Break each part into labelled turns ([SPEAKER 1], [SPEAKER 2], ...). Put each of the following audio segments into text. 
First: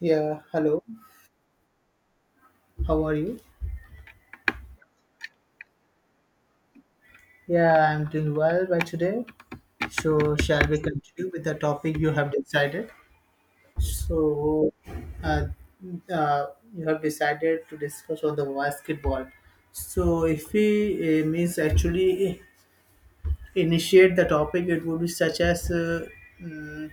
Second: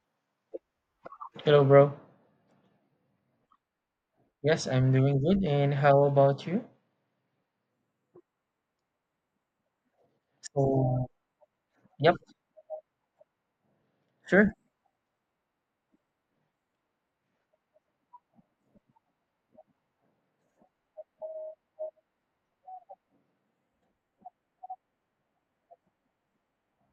[SPEAKER 1] Yeah, hello.
[SPEAKER 2] Hello, bro.
[SPEAKER 1] How are you?
[SPEAKER 2] Yes, I'm doing good. And how about you?
[SPEAKER 1] Yeah, I'm doing well by today. So, shall we
[SPEAKER 2] So,
[SPEAKER 1] continue with the topic you
[SPEAKER 2] yep,
[SPEAKER 1] have decided?
[SPEAKER 2] sure.
[SPEAKER 1] So, uh, uh, you have decided to discuss on the basketball. So, if we means actually initiate the topic, it would be such as mm,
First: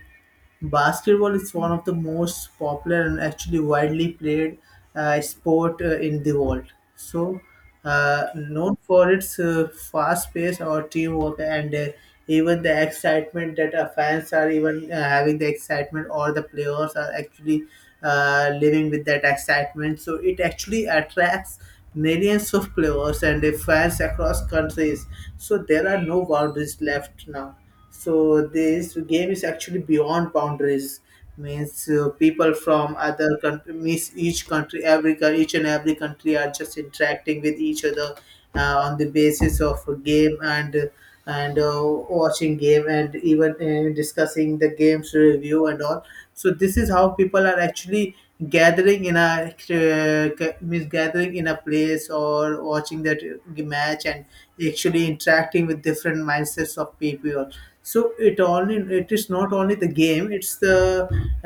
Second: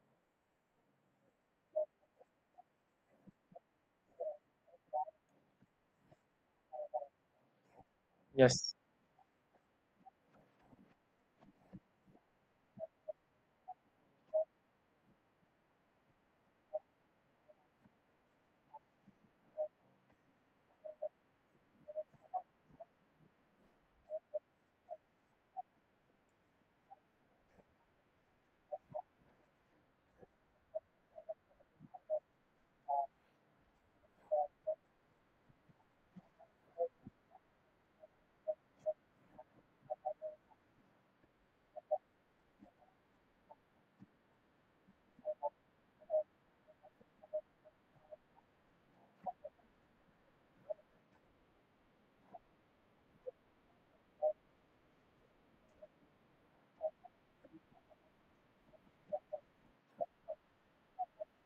[SPEAKER 1] basketball is one of the most popular and actually widely played sport in the world. So,
[SPEAKER 2] Yes.
[SPEAKER 1] known for its fast pace or teamwork and even the excitement that our fans are even having the excitement, or the players are actually living with that excitement. So, it actually attracts millions of players and fans across countries. So, there are no boundaries left now, so this game is actually beyond boundaries. Means People from other country, means each country, every each and every country are just interacting with each other on the basis of a game, and watching game and even discussing the games review and all. So this is how people are actually gathering in a means gathering in a place or watching that match and actually interacting with different mindsets of people. So it only, it is not only the game,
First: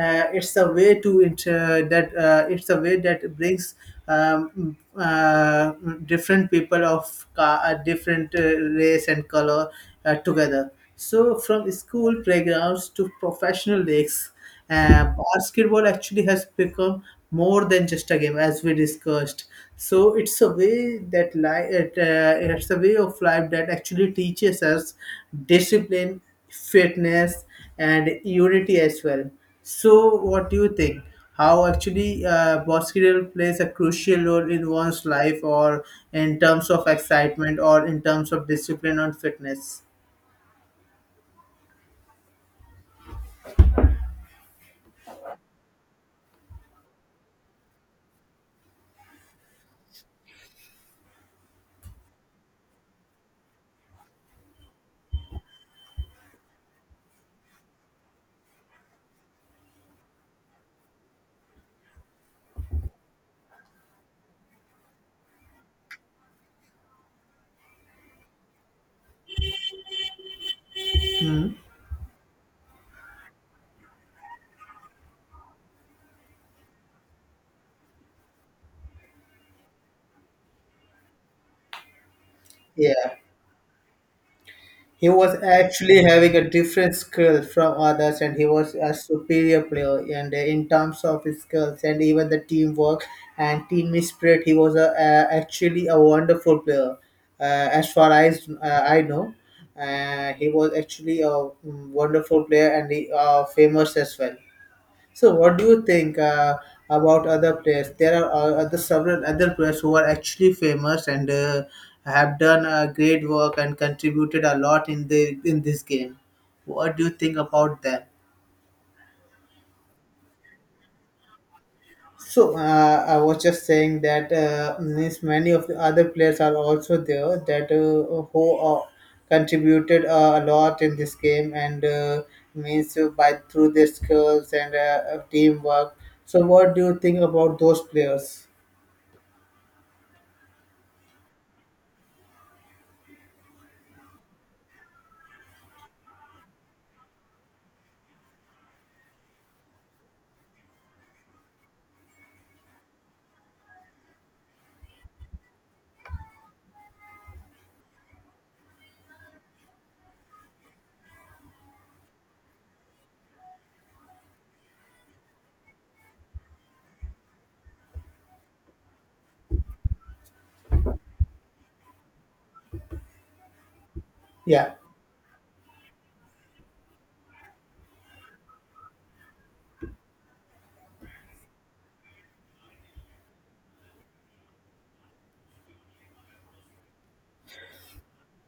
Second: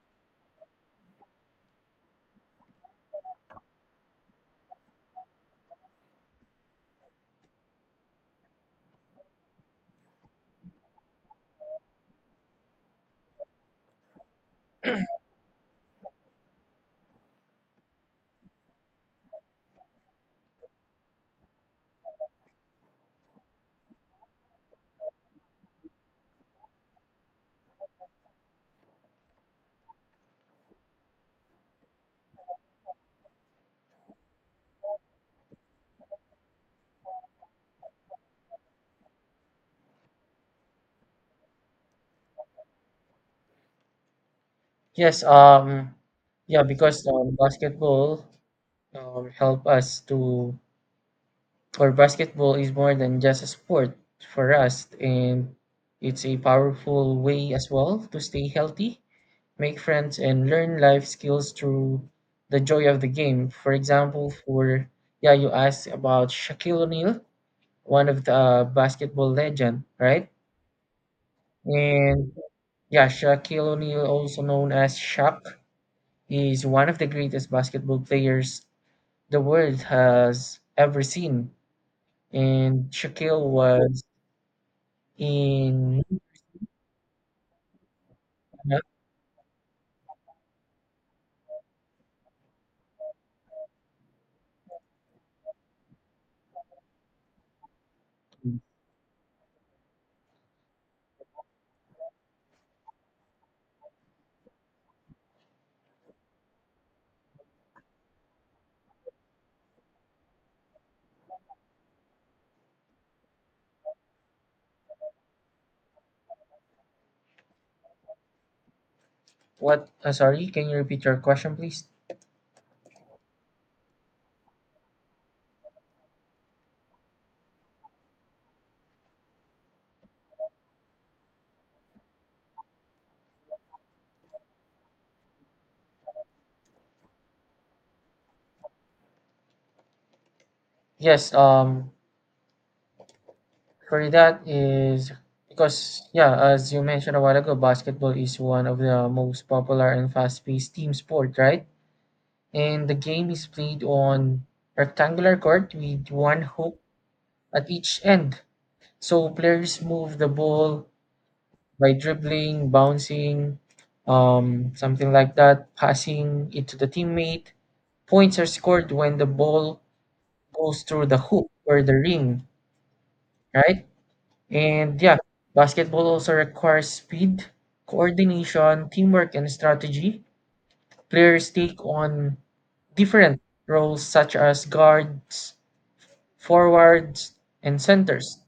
[SPEAKER 1] it's the way to inter that it's the way that brings um, uh, different people of different race and color together. So from school playgrounds to professional leagues, basketball actually has become more than just a game, as we discussed. So it's a way that life, it, it's a way of life that actually teaches us discipline, fitness, and unity as well. So, what do you think? How actually basketball plays a crucial role in one's life, or in terms of excitement, or in terms of discipline and fitness?
[SPEAKER 2] Yes, um, yeah, because basketball help us to, or basketball is more than just a sport for us, and it's a powerful way as well to stay healthy, make friends, and learn life skills through the joy of the game. For example, for yeah, you asked about Shaquille O'Neal, one of the basketball legend, right? And yeah, Shaquille O'Neal, also known as Shaq, is one of the greatest basketball players the world has ever seen. And
[SPEAKER 1] Yeah.
[SPEAKER 2] Shaquille was
[SPEAKER 1] He was actually
[SPEAKER 2] in
[SPEAKER 1] having a different skill from others, and he was a superior player. And in terms of his skills and even the teamwork and team spirit, he was actually a wonderful player. As far as I know, he was actually a wonderful player, and he famous as well. So, what do you think about other players? There are other several other players who are actually famous and have done great work and contributed a lot in the in this game. What do you think about them?
[SPEAKER 2] what? Sorry, can you repeat your question, please?
[SPEAKER 1] So I was just saying that means many of the other players are also there, that who contributed a lot in this game and means by through their skills and teamwork. So what do you think about those players?
[SPEAKER 2] Yes. For that is because yeah, as you mentioned a while ago, basketball is one of the most popular and fast-paced team sport, right? And the game is played on rectangular court with one hoop at each end. So players move the ball by dribbling, bouncing, something like that, passing it to the teammate. Points are scored when the ball goes through the hoop or the ring, right?
[SPEAKER 1] Yeah.
[SPEAKER 2] And yeah, basketball also requires speed, coordination, teamwork, and strategy. Players take on different roles such as guards, forwards, and centers,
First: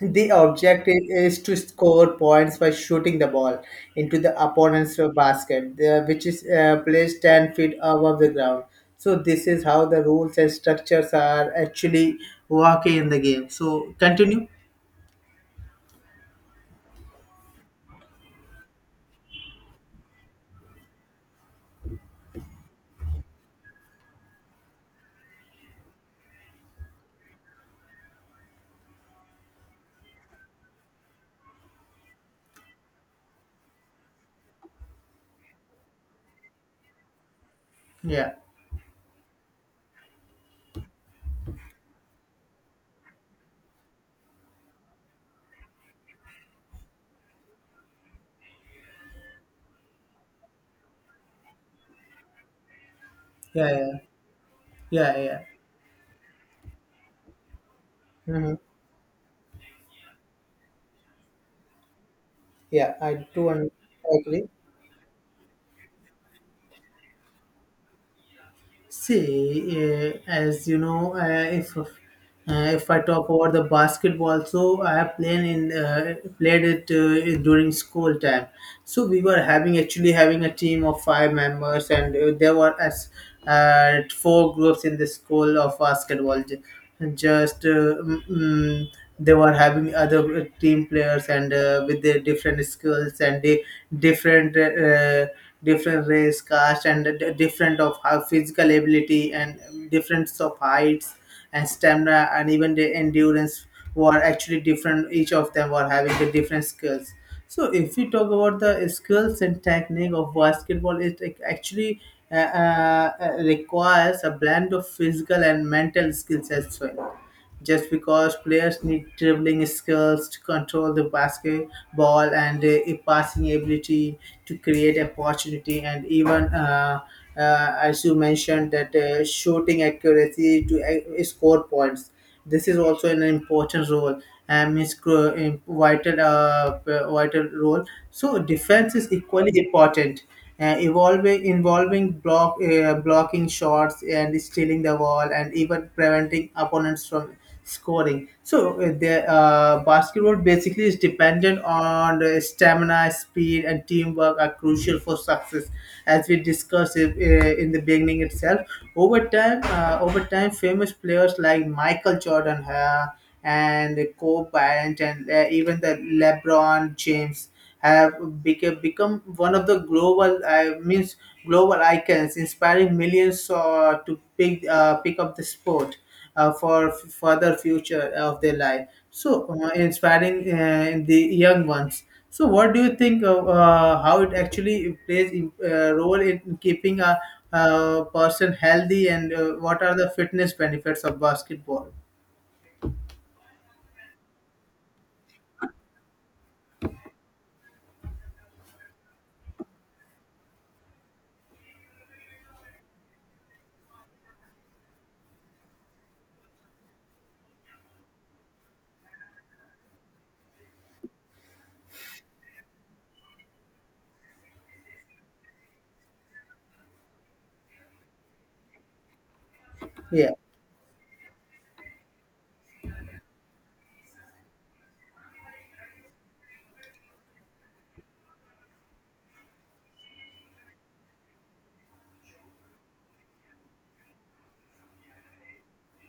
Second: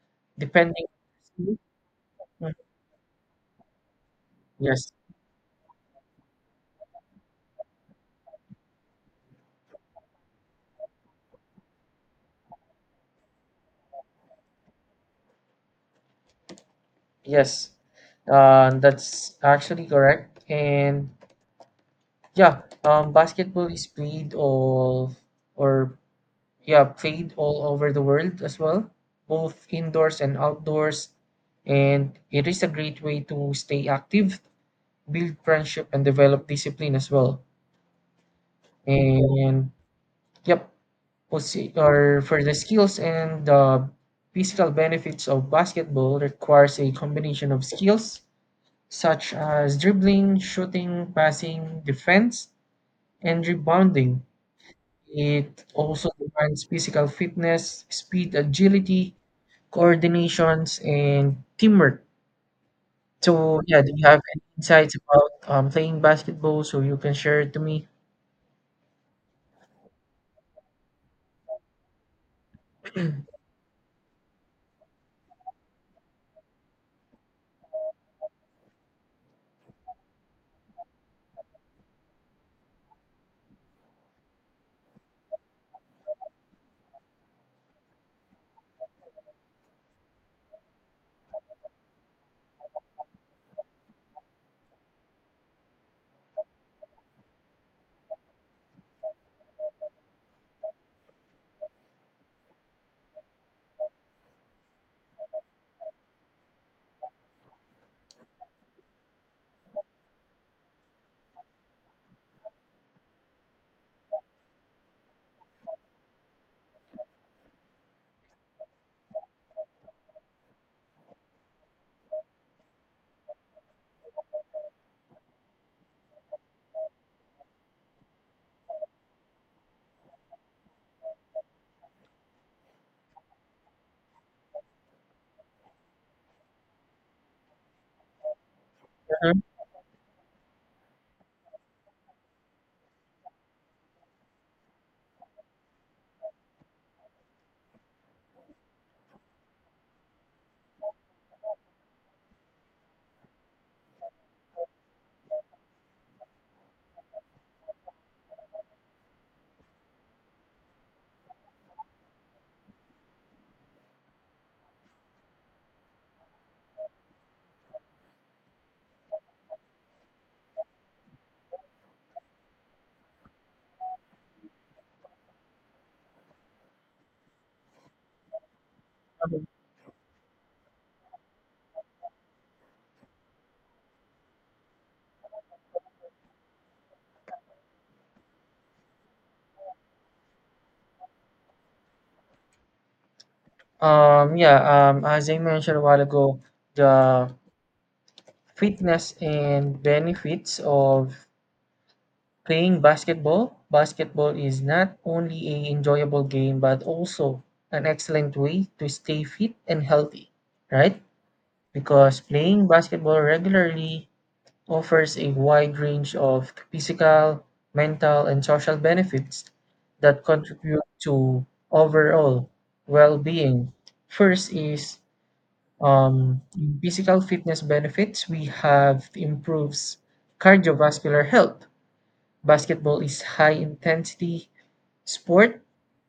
[SPEAKER 1] The
[SPEAKER 2] depending.
[SPEAKER 1] objective is to
[SPEAKER 2] Mhm.
[SPEAKER 1] score points by shooting the ball into the
[SPEAKER 2] Yes.
[SPEAKER 1] opponent's basket, which is placed 10 feet above the ground. So, this is how the rules and structures are actually working in the game. So, continue.
[SPEAKER 2] Yes, that's actually correct. And yeah, basketball is played all or yeah, played all over the world as well, both indoors and outdoors. And it is a great way to stay active, build friendship, and develop discipline as well.
[SPEAKER 1] Yeah.
[SPEAKER 2] And yep, posi- or for the skills and the physical benefits of basketball requires a combination of skills such as dribbling, shooting, passing, defense, and
[SPEAKER 1] Yeah.
[SPEAKER 2] rebounding.
[SPEAKER 1] Yeah. Yeah. Yeah.
[SPEAKER 2] It also demands physical fitness, speed,
[SPEAKER 1] Hmm.
[SPEAKER 2] agility, coordinations, and teamwork.
[SPEAKER 1] Yeah.
[SPEAKER 2] So, yeah, do you have any
[SPEAKER 1] Agree.
[SPEAKER 2] insights about playing basketball so you can share it to me?
[SPEAKER 1] See, as you know, if uh, if I talk about the basketball, so I have played it during school time. So we were having a team of 5 members, and there were as 4 groups in the school of basketball. Just uh, mm, mm, they were having other team players and with their different skills, and they different. Different race, caste, and different of how physical ability and difference of heights and stamina and even the endurance were actually different. Each of them were having the different skills. So if we talk about the skills and technique of basketball, it actually requires a blend of physical and mental skills as well, just because players need dribbling skills to control the basketball and a passing ability to create opportunity and even as you mentioned, that shooting accuracy to score points, this is also an important role and is cru- in vital vital role. So defense is equally important, evolving involving blocking shots and stealing the ball and even preventing opponents from scoring. So the basketball basically is dependent on the stamina, speed, and teamwork are crucial for success. As we discussed it, in the beginning itself, over time, famous players like Michael Jordan and Kobe Bryant and even the LeBron James have become one of the global means global icons, inspiring millions to pick up the sport for further future of their life.
[SPEAKER 2] Mhm.
[SPEAKER 1] So inspiring the young ones. So what do you think of how it actually plays a role in keeping a person healthy and what are the fitness benefits of basketball?
[SPEAKER 2] Yeah, as I mentioned a while ago, the fitness and benefits of playing basketball, basketball is not only a enjoyable game but also an excellent way to stay fit and healthy, right? Because playing basketball regularly offers a wide range of physical, mental, and social benefits that
[SPEAKER 1] Yeah.
[SPEAKER 2] contribute to overall well-being. First is um, physical fitness benefits. We have improves cardiovascular health. Basketball is high intensity sport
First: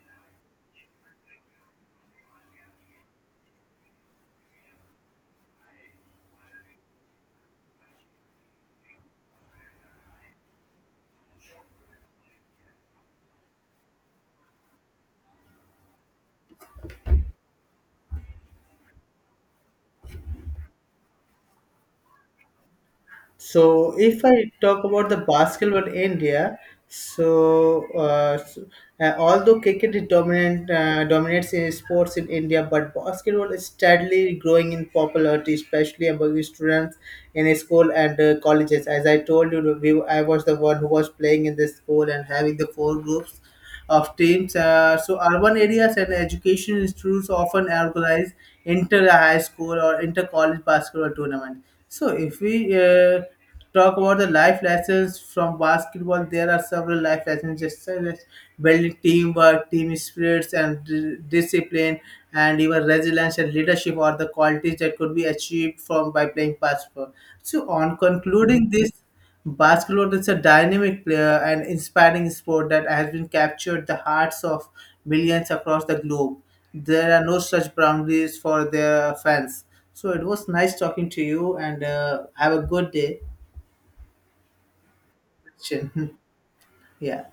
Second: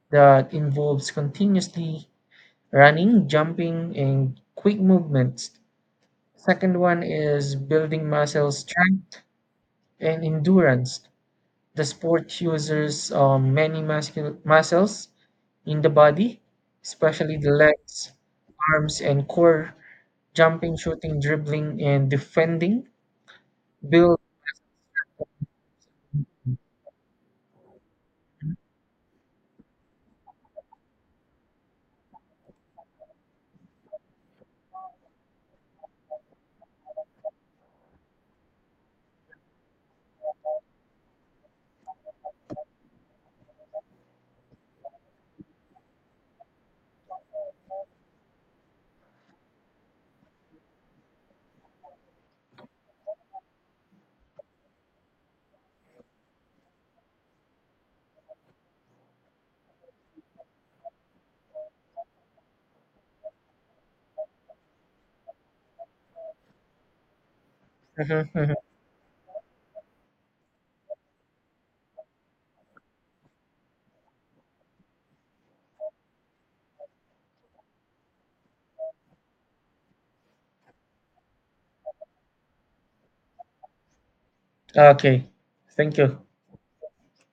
[SPEAKER 2] that involves continuously running, jumping and quick movements. Second one is building muscle strength and endurance. The sport uses many muscles in the body, especially the legs, arms, and core. Jumping, shooting, dribbling, and defending
[SPEAKER 1] So
[SPEAKER 2] build.
[SPEAKER 1] if I talk about the basketball in India, so, although cricket is dominant dominates in sports in India, but basketball is steadily growing in popularity, especially among students in school and colleges. As I told you, I was the one who was playing in this school and having the 4 groups of teams. So urban areas and education institutes often organize inter high school or inter college basketball tournament. So if we talk about the life lessons from basketball, there are several life lessons, just as building teamwork, team spirits, and discipline, and even resilience and leadership are the qualities that could be achieved from by playing basketball. So on
[SPEAKER 2] Mhm, mhm.
[SPEAKER 1] concluding this. Basketball is a dynamic player and inspiring sport that has been captured the hearts of millions across the globe. There are no such boundaries for their fans. So it was nice talking to you, and have a good day.
[SPEAKER 2] Okay,
[SPEAKER 1] Chin.
[SPEAKER 2] thank you.
[SPEAKER 1] Yeah.